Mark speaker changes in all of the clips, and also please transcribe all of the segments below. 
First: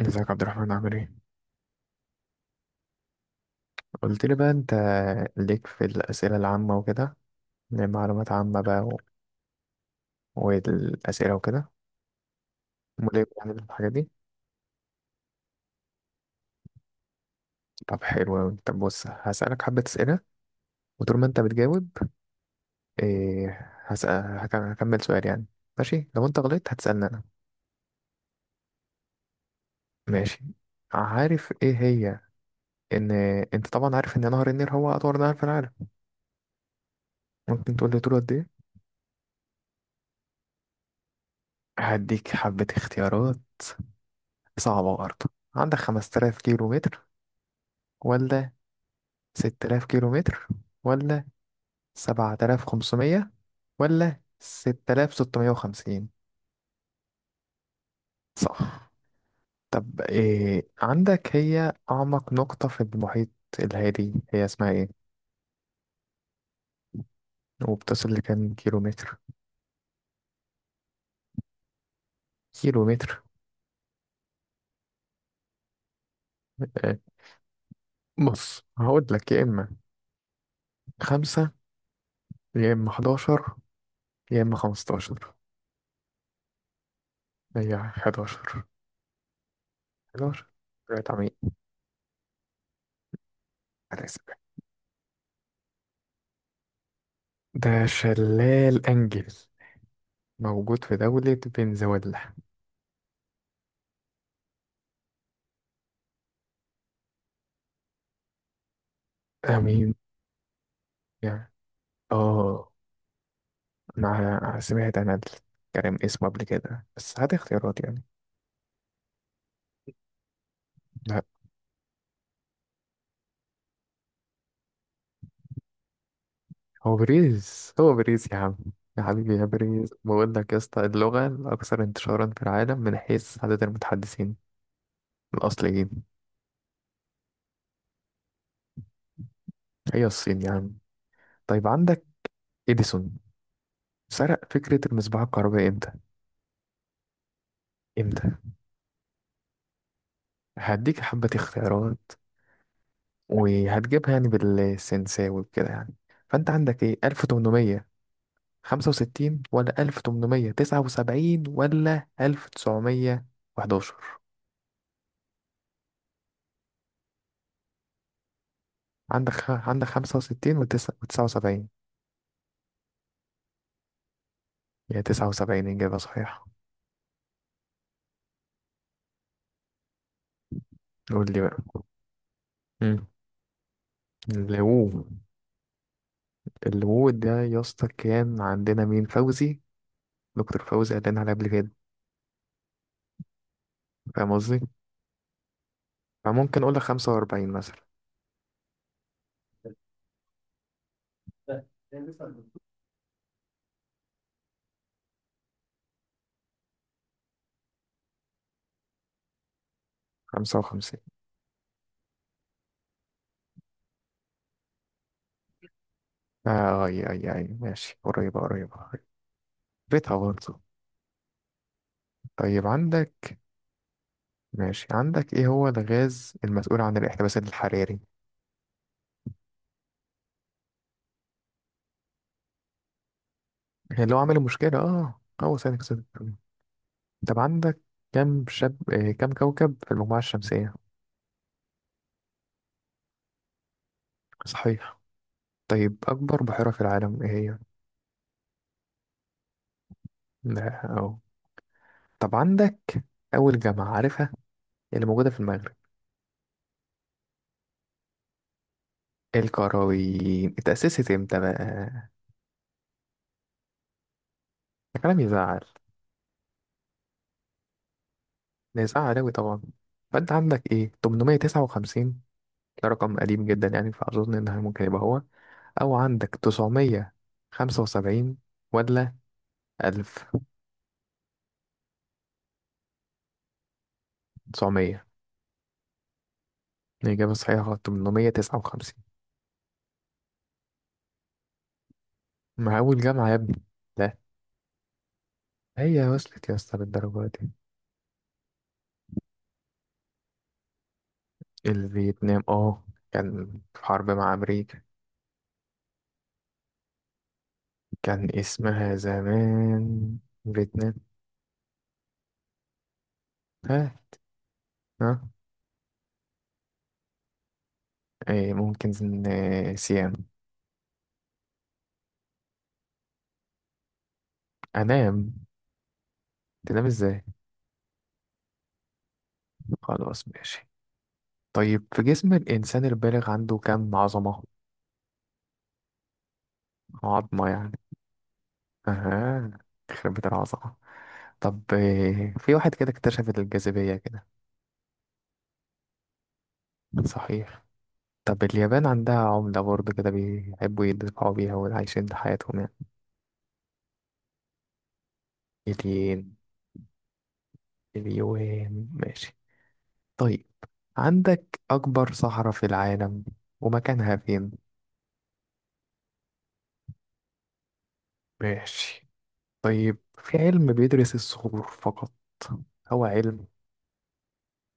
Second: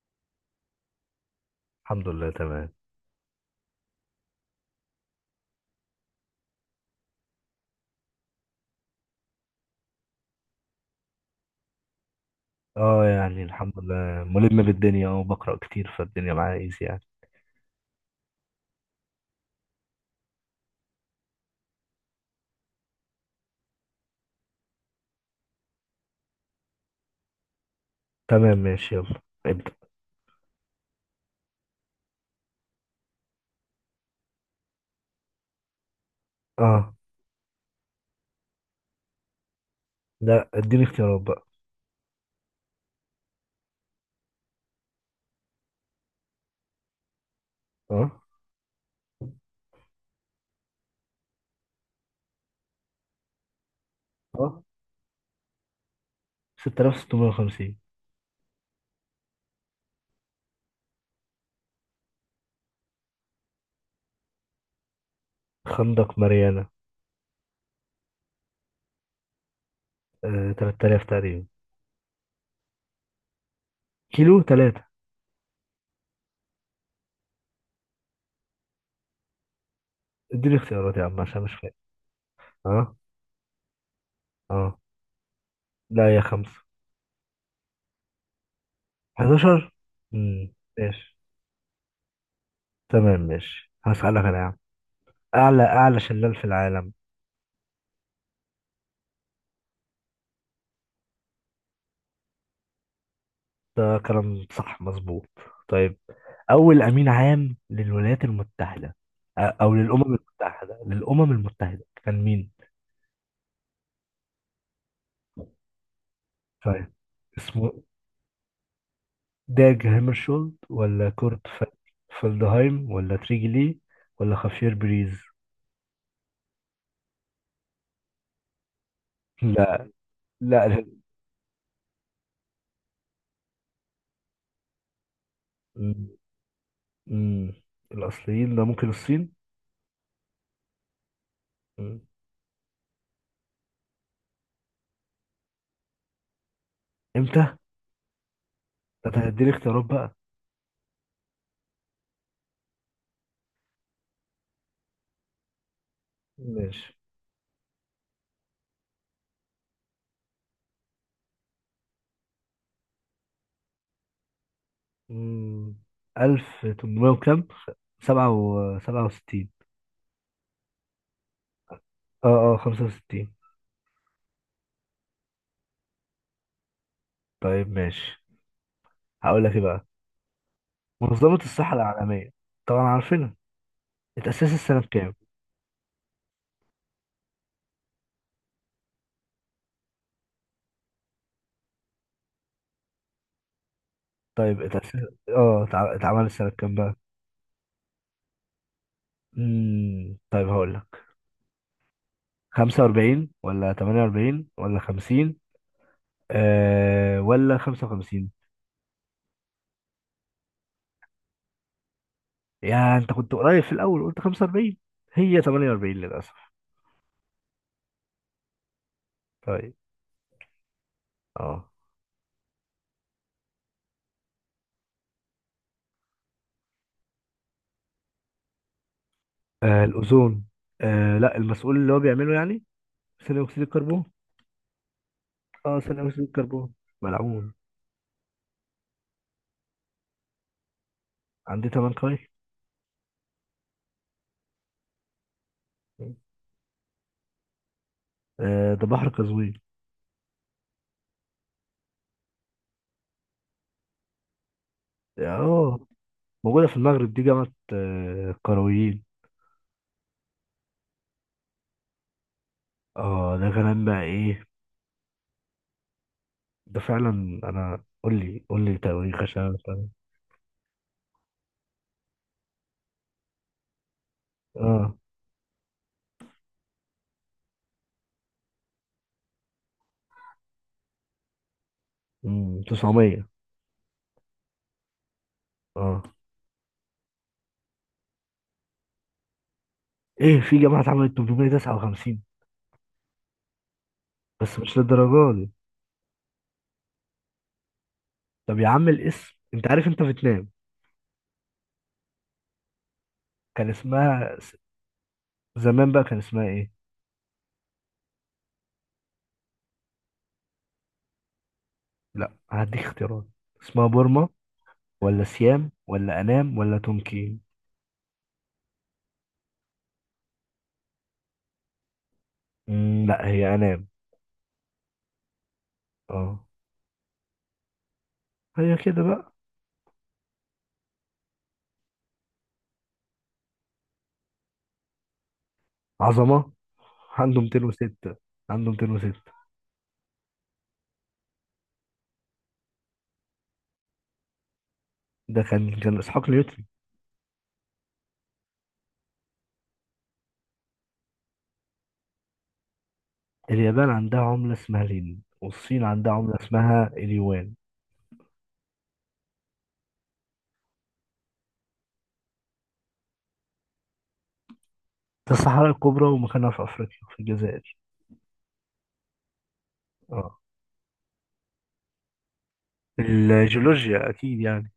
Speaker 1: ازيك يا عبد الرحمن، عامل ايه؟
Speaker 2: الحمد لله تمام.
Speaker 1: قلت لي بقى انت ليك في الأسئلة العامة وكده، معلومات عامة بقى والأسئلة وكده.
Speaker 2: اه
Speaker 1: مليك
Speaker 2: يعني
Speaker 1: يعني
Speaker 2: الحمد
Speaker 1: الحاجات دي.
Speaker 2: لله ملم بالدنيا، بقرأ كتير، فالدنيا معايا ايزي يعني.
Speaker 1: طب حلو أوي. طب بص، هسألك حبة أسئلة وطول ما انت بتجاوب إيه. هكمل سؤال يعني. ماشي، لو انت غلطت هتسألني أنا.
Speaker 2: تمام، ماشي، يلا ابدأ.
Speaker 1: ماشي. عارف ايه هي؟ ان انت طبعا عارف ان نهر النيل هو أطول نهر في العالم،
Speaker 2: اه
Speaker 1: ممكن تقول لي طوله قد ايه؟
Speaker 2: لا، اديني اختيارات بقى.
Speaker 1: هديك حبة اختيارات صعبة برضه. عندك 5000 كيلو متر
Speaker 2: اه
Speaker 1: ولا 6000 كيلو متر ولا 7500 ولا
Speaker 2: اه
Speaker 1: 6650؟
Speaker 2: 6650.
Speaker 1: صح. طب إيه عندك، هي أعمق نقطة في المحيط الهادي هي اسمها إيه؟
Speaker 2: خندق ماريانا.
Speaker 1: وبتصل لكام كيلو متر؟
Speaker 2: 3000 تقريبا،
Speaker 1: كيلو متر.
Speaker 2: كيلو 3.
Speaker 1: آه، بص هقول لك، يا إما
Speaker 2: اديني اختيارات يا عم عشان
Speaker 1: خمسة
Speaker 2: مش فاهم.
Speaker 1: يا إما
Speaker 2: اه.
Speaker 1: 11 يا إما
Speaker 2: اه
Speaker 1: 15.
Speaker 2: لا، يا خمسة،
Speaker 1: هي حداشر.
Speaker 2: 11.
Speaker 1: حداشر، رأيت
Speaker 2: ماشي.
Speaker 1: عميق.
Speaker 2: تمام، ماشي،
Speaker 1: هتحسب.
Speaker 2: هسألك أنا يا عم. أعلى شلال في العالم.
Speaker 1: ده شلال أنجل موجود في دولة فنزويلا.
Speaker 2: ده كلام صح مظبوط. طيب، أول أمين عام للولايات المتحدة، أو
Speaker 1: أمين
Speaker 2: للأمم المتحدة للأمم
Speaker 1: يعني.
Speaker 2: المتحدة كان مين؟
Speaker 1: اه، انا سمعت انا الكلام اسمه قبل كده،
Speaker 2: طيب،
Speaker 1: بس هات اختيارات
Speaker 2: اسمه
Speaker 1: يعني.
Speaker 2: داج هامرشولد ولا
Speaker 1: لا،
Speaker 2: كورت فلدهايم ولا تريجي لي ولا خافير بريز؟
Speaker 1: هو بريز هو بريز يا عم. يا حبيبي يا
Speaker 2: لا،
Speaker 1: بريز، بقول لك يا
Speaker 2: لا،
Speaker 1: اسطى، اللغة الأكثر انتشارا في العالم من حيث عدد المتحدثين الأصليين
Speaker 2: م- م- الأصليين، ده ممكن الصين؟
Speaker 1: هي الصين يا عم. طيب
Speaker 2: م.
Speaker 1: عندك إديسون سرق فكرة المصباح الكهربائي إمتى؟
Speaker 2: إمتى؟ ده،
Speaker 1: إمتى؟
Speaker 2: أنت هتديني اختيارات بقى.
Speaker 1: هديك حبة اختيارات، وهتجيبها يعني بالسنساوي وكده يعني. فأنت عندك إيه،
Speaker 2: ماشي.
Speaker 1: 1800 خمسة وستين ولا 1879 ولا 1911؟
Speaker 2: مم، 1800 وكام، سبعة
Speaker 1: عندك خ...
Speaker 2: وستين
Speaker 1: عندك خمسة وستين وتسعة وسبعين.
Speaker 2: اه اه 65.
Speaker 1: هي تسعة وسبعين إجابة صحيحة.
Speaker 2: طيب، ماشي، هقول لك ايه بقى.
Speaker 1: قول
Speaker 2: منظمة
Speaker 1: لي
Speaker 2: الصحة
Speaker 1: بقى.
Speaker 2: العالمية، طبعا
Speaker 1: مم.
Speaker 2: عارفينها، اتأسست السنة
Speaker 1: الغوو،
Speaker 2: بكام.
Speaker 1: الغوو ده يا اسطى، كان عندنا مين فوزي، دكتور فوزي قال لنا عليه قبل كده. فاهم قصدي؟
Speaker 2: طيب، اتأسست، اتعملت السنة
Speaker 1: فممكن أقول
Speaker 2: بكام
Speaker 1: لك
Speaker 2: بقى.
Speaker 1: خمسة وأربعين مثلا.
Speaker 2: مم. طيب هقول لك، 45 ولا 48 ولا 50، ولا 55.
Speaker 1: خمسة وخمسين.
Speaker 2: يا انت، كنت قريب في الأول، قلت 45، هي 48 للأسف.
Speaker 1: آه أي أي أي، ماشي قريبة قريبة قريبة.
Speaker 2: طيب.
Speaker 1: بيتها برضه.
Speaker 2: اه
Speaker 1: طيب عندك، ماشي، عندك ايه هو الغاز المسؤول عن الاحتباس الحراري؟
Speaker 2: الأوزون. لا، المسؤول اللي هو بيعمله يعني ثاني اكسيد الكربون.
Speaker 1: اللي هو عامل المشكلة، اه، هو ثاني
Speaker 2: اه،
Speaker 1: اكسيد
Speaker 2: ثاني اكسيد
Speaker 1: الكربون.
Speaker 2: الكربون
Speaker 1: طب
Speaker 2: ملعون.
Speaker 1: عندك كم شب آه كم كوكب في المجموعة الشمسية؟
Speaker 2: عندي تمن قاي.
Speaker 1: صحيح. طيب أكبر بحيرة في العالم ايه هي؟
Speaker 2: ده بحر قزوين.
Speaker 1: لا اه. طب عندك أول جامعة عارفها اللي موجودة في المغرب؟
Speaker 2: اه، موجودة في المغرب، دي جامعة القرويين.
Speaker 1: القرويين اتأسست امتى بقى؟
Speaker 2: اه، ده كلام بقى ايه.
Speaker 1: ده كلام يزعل.
Speaker 2: ده فعلا، انا قول لي قول لي
Speaker 1: ده
Speaker 2: تواريخ
Speaker 1: يزعل أوي
Speaker 2: عشان أنا
Speaker 1: طبعا.
Speaker 2: مش فاهم.
Speaker 1: فأنت عندك ايه، 859؟ ده رقم قديم جدا يعني، فأظن إنها ممكن
Speaker 2: اه
Speaker 1: يبقى هو. أو عندك 975 ولا ألف.
Speaker 2: 900.
Speaker 1: تسعمية
Speaker 2: اه،
Speaker 1: الإجابة صحيحة غلط. 859،
Speaker 2: ايه، في جامعة اتعملت 859؟
Speaker 1: مع أول جامعة يا ابني. لا،
Speaker 2: بس مش للدرجة دي.
Speaker 1: هي وصلت يا اسطى بالدرجة دي.
Speaker 2: طب يا عم، الاسم، انت عارف انت فيتنام،
Speaker 1: الفيتنام، اه، كان
Speaker 2: كان
Speaker 1: في حرب مع
Speaker 2: اسمها
Speaker 1: أمريكا.
Speaker 2: زمان بقى كان اسمها ايه؟
Speaker 1: كان اسمها زمان فيتنام.
Speaker 2: لا، هديك اختيارات.
Speaker 1: ها.
Speaker 2: اسمها بورما
Speaker 1: ها.
Speaker 2: ولا سيام ولا أنام ولا تونكين؟
Speaker 1: ايه، ممكن سيام.
Speaker 2: لا، هي أنام.
Speaker 1: أنام.
Speaker 2: اه،
Speaker 1: تنام ازاي؟
Speaker 2: هي كده بقى.
Speaker 1: خلاص ماشي. طيب في جسم الإنسان البالغ عنده كم عظمة؟
Speaker 2: عظمة. عنده
Speaker 1: عظمة يعني.
Speaker 2: 206، عنده 206.
Speaker 1: آه، يخرب بيت العظمة. طب في واحد كده اكتشف الجاذبية كده.
Speaker 2: ده كان إسحاق نيوتن.
Speaker 1: صحيح. طب اليابان عندها عملة برضه كده بيحبوا يدفعوا بيها وعايشين حياتهم يعني.
Speaker 2: اليابان عندها عملة اسمها الين، والصين عندها عملة
Speaker 1: الين،
Speaker 2: اسمها اليوان.
Speaker 1: اليوان، ماشي. طيب عندك أكبر صحراء في العالم، ومكانها فين؟
Speaker 2: ده الصحراء الكبرى، ومكانها في أفريقيا، في الجزائر.
Speaker 1: ماشي. طيب
Speaker 2: اه،
Speaker 1: في علم بيدرس الصخور فقط، هو علم.
Speaker 2: الجيولوجيا أكيد يعني.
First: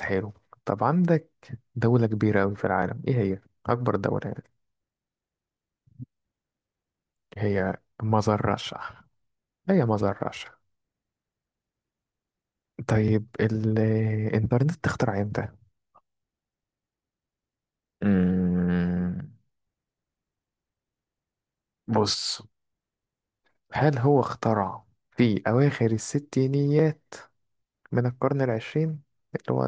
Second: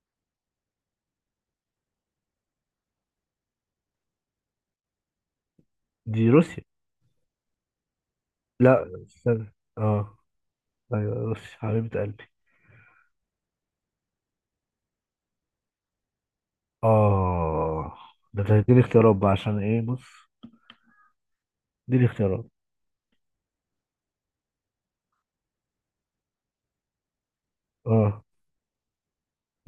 Speaker 1: حلو. طب عندك دولة كبيرة أوي في العالم إيه هي؟ أكبر دولة يعني.
Speaker 2: دي روسيا.
Speaker 1: هي مزر رشع.
Speaker 2: لا، استنى،
Speaker 1: هي ما
Speaker 2: اه.
Speaker 1: ذرعش.
Speaker 2: أيوة، روسيا حبيبة قلبي.
Speaker 1: طيب الإنترنت اخترع امتى؟
Speaker 2: اه، ده اديني اختيارات
Speaker 1: أمم،
Speaker 2: بقى، عشان ايه، بص، اديني
Speaker 1: بص،
Speaker 2: اختيارات.
Speaker 1: هل هو اخترع في أواخر الستينيات من
Speaker 2: اه
Speaker 1: القرن العشرين، اللي هو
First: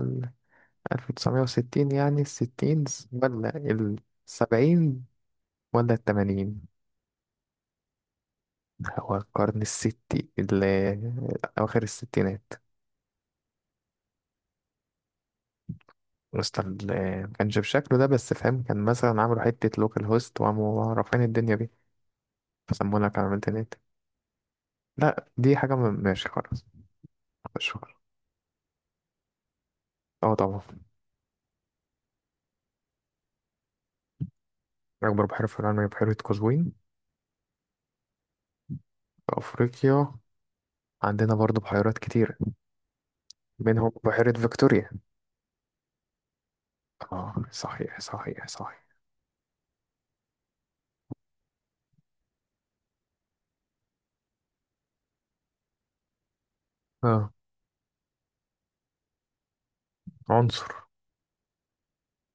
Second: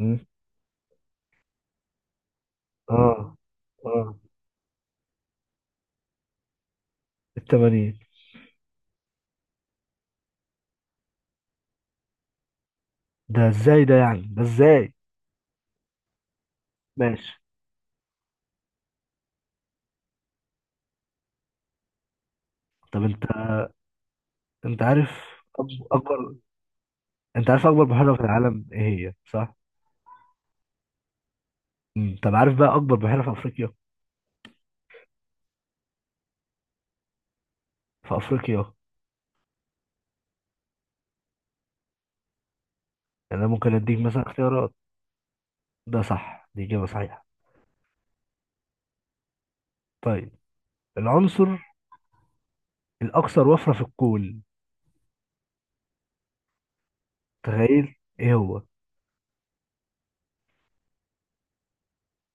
Speaker 1: 1960 يعني الستينز،
Speaker 2: اه
Speaker 1: ولا
Speaker 2: اه
Speaker 1: السبعين ولا التمانين؟
Speaker 2: التمانين.
Speaker 1: هو القرن أواخر الستينات.
Speaker 2: ده ازاي ده؟ يعني ده ازاي؟ ماشي.
Speaker 1: كانش بشكله ده، بس فاهم، كان مثلا عملوا حتة لوكال هوست وقاموا رافعين الدنيا بيه،
Speaker 2: طب،
Speaker 1: فسمونا
Speaker 2: انت
Speaker 1: كمان الإنترنت.
Speaker 2: انت عارف
Speaker 1: لا دي حاجة
Speaker 2: أكب-
Speaker 1: ماشي
Speaker 2: اكبر
Speaker 1: خلاص.
Speaker 2: انت عارف
Speaker 1: مش
Speaker 2: اكبر
Speaker 1: خلاص.
Speaker 2: بحيرة في العالم ايه هي، صح؟
Speaker 1: اه طبعا.
Speaker 2: مم. طب عارف بقى اكبر بحيرة في افريقيا،
Speaker 1: أكبر بحيرة في العالم هي بحيرة قزوين.
Speaker 2: في افريقيا.
Speaker 1: في أفريقيا عندنا برضه بحيرات كتيرة
Speaker 2: يعني انا ممكن
Speaker 1: منهم
Speaker 2: اديك مثلا
Speaker 1: بحيرة
Speaker 2: اختيارات.
Speaker 1: فيكتوريا.
Speaker 2: ده صح، دي اجابة صحيحة.
Speaker 1: اه صحيح صحيح صحيح.
Speaker 2: طيب، العنصر الاكثر وفرة في الكون،
Speaker 1: اه.
Speaker 2: تخيل ايه هو.
Speaker 1: عنصر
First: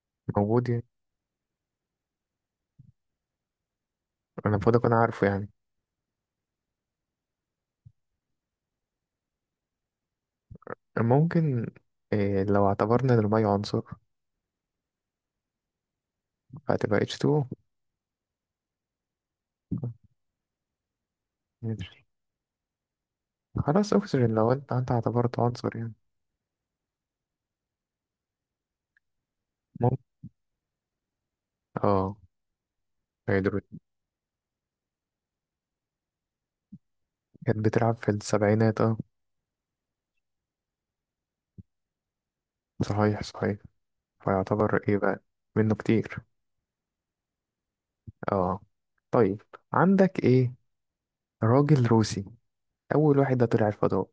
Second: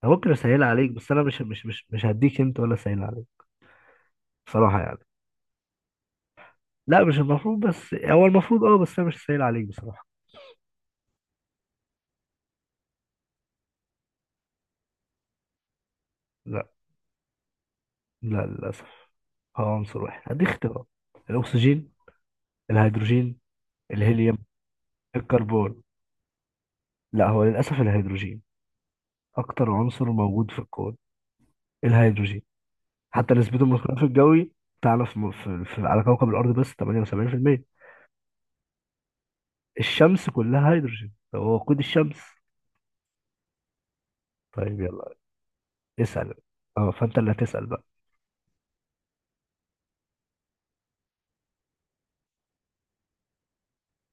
Speaker 2: انا ممكن اسهلها
Speaker 1: موجود يعني.
Speaker 2: عليك، بس انا مش هديك انت ولا اسهلها عليك.
Speaker 1: أنا المفروض
Speaker 2: بصراحة
Speaker 1: أكون
Speaker 2: يعني.
Speaker 1: عارفه يعني.
Speaker 2: لا، مش المفروض، بس هو المفروض، بس انا مش هسهل عليك بصراحة.
Speaker 1: ممكن، إيه لو اعتبرنا إن المية عنصر
Speaker 2: لا،
Speaker 1: فهتبقى H2O؟
Speaker 2: لا، للاسف، هو عنصر واحد، هديك اختيارات. الأكسجين،
Speaker 1: ماشي.
Speaker 2: الهيدروجين،
Speaker 1: خلاص أكسجين،
Speaker 2: الهيليوم،
Speaker 1: لو أنت اعتبرته عنصر
Speaker 2: الكربون.
Speaker 1: يعني.
Speaker 2: لا، هو للأسف الهيدروجين، أكتر
Speaker 1: ممكن.
Speaker 2: عنصر موجود في الكون،
Speaker 1: اه.
Speaker 2: الهيدروجين. حتى نسبته من
Speaker 1: هيدروجين.
Speaker 2: الغلاف الجوي، تعرف، على كوكب الأرض بس 78%.
Speaker 1: كانت بتلعب في السبعينات اه.
Speaker 2: الشمس كلها هيدروجين، هو وقود الشمس.
Speaker 1: صحيح صحيح. فيعتبر
Speaker 2: طيب،
Speaker 1: ايه
Speaker 2: يلا
Speaker 1: بقى؟ منه كتير.
Speaker 2: اسأل. اه فأنت اللي هتسأل بقى.
Speaker 1: اه. طيب عندك ايه، راجل روسي اول واحد ده طلع الفضاء.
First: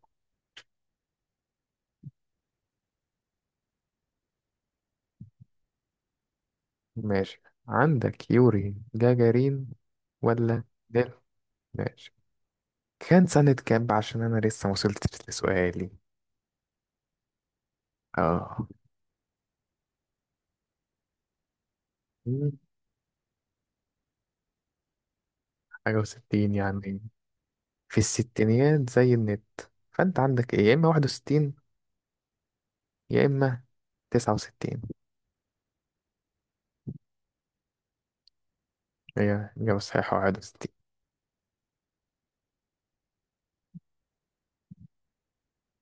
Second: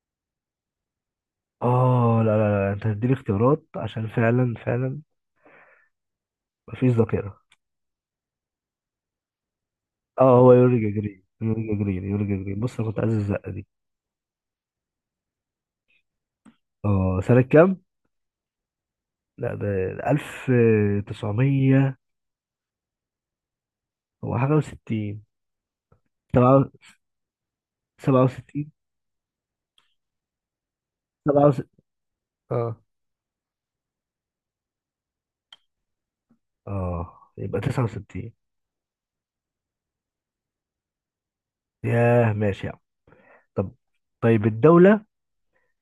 Speaker 2: اه لا، لا، لا، أنت هتديني اختيارات عشان فعلا، فعلا مفيش
Speaker 1: ماشي.
Speaker 2: ذاكرة.
Speaker 1: عندك يوري جاجارين
Speaker 2: اه هو
Speaker 1: ولا
Speaker 2: يورجا
Speaker 1: نيل؟
Speaker 2: جرين، يورجا جرين،
Speaker 1: ماشي.
Speaker 2: يورجا جرين، بص أنا كنت عايز
Speaker 1: كان
Speaker 2: الزقة
Speaker 1: سنة
Speaker 2: دي.
Speaker 1: كام بقى؟ عشان انا لسه ما وصلتش لسؤالي.
Speaker 2: اه، سنة كام؟
Speaker 1: اه.
Speaker 2: لا، ده 1900،
Speaker 1: مم،
Speaker 2: هو حاجة وستين،
Speaker 1: حاجة وستين
Speaker 2: سبعة،
Speaker 1: يعني. في
Speaker 2: 67،
Speaker 1: الستينيات زي النت. فانت عندك ايه، يا اما واحد
Speaker 2: سبعة
Speaker 1: وستين
Speaker 2: وستين اه
Speaker 1: يا اما تسعة وستين؟
Speaker 2: اه يبقى 69.
Speaker 1: هي إجابة صحيحة واحد وستين.
Speaker 2: ياه، ماشي يا عم. طب، طيب، الدولة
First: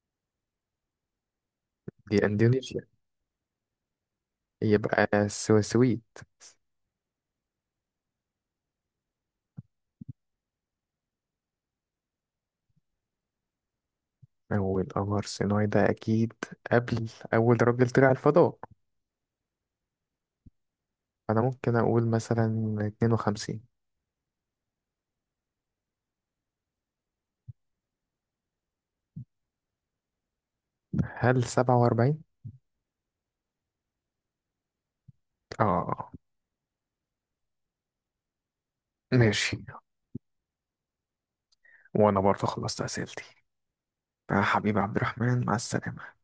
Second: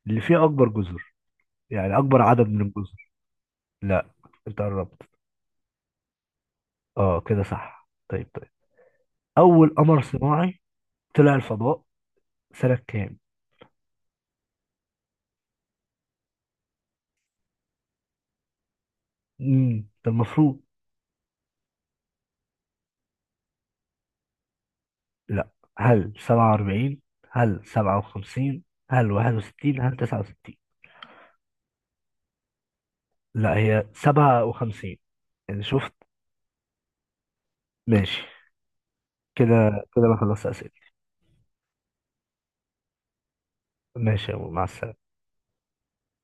Speaker 2: اللي فيها أكبر جزر، يعني
Speaker 1: دي
Speaker 2: أكبر عدد من
Speaker 1: اندونيسيا.
Speaker 2: الجزر. لا، أنت قربت.
Speaker 1: يبقى سويسوي.
Speaker 2: اه، كده صح. طيب، طيب، أول قمر صناعي طلع الفضاء سنة كام؟
Speaker 1: أول قمر صناعي ده أكيد قبل أول راجل طلع الفضاء.
Speaker 2: امم ده المفروض.
Speaker 1: أنا ممكن أقول مثلا اتنين وخمسين.
Speaker 2: لا، هل 47، هل 57، هل 61، هل 69؟
Speaker 1: هل سبعة وأربعين؟
Speaker 2: لا، هي 57، يعني شفت.
Speaker 1: آه.
Speaker 2: ماشي.
Speaker 1: ماشي.
Speaker 2: كده كده انا خلصت اسئله.
Speaker 1: وأنا برضه خلصت أسئلتي.
Speaker 2: ماشي يا
Speaker 1: آه
Speaker 2: أبو، مع
Speaker 1: حبيبي عبد
Speaker 2: السلامه.
Speaker 1: الرحمن، مع السلامة.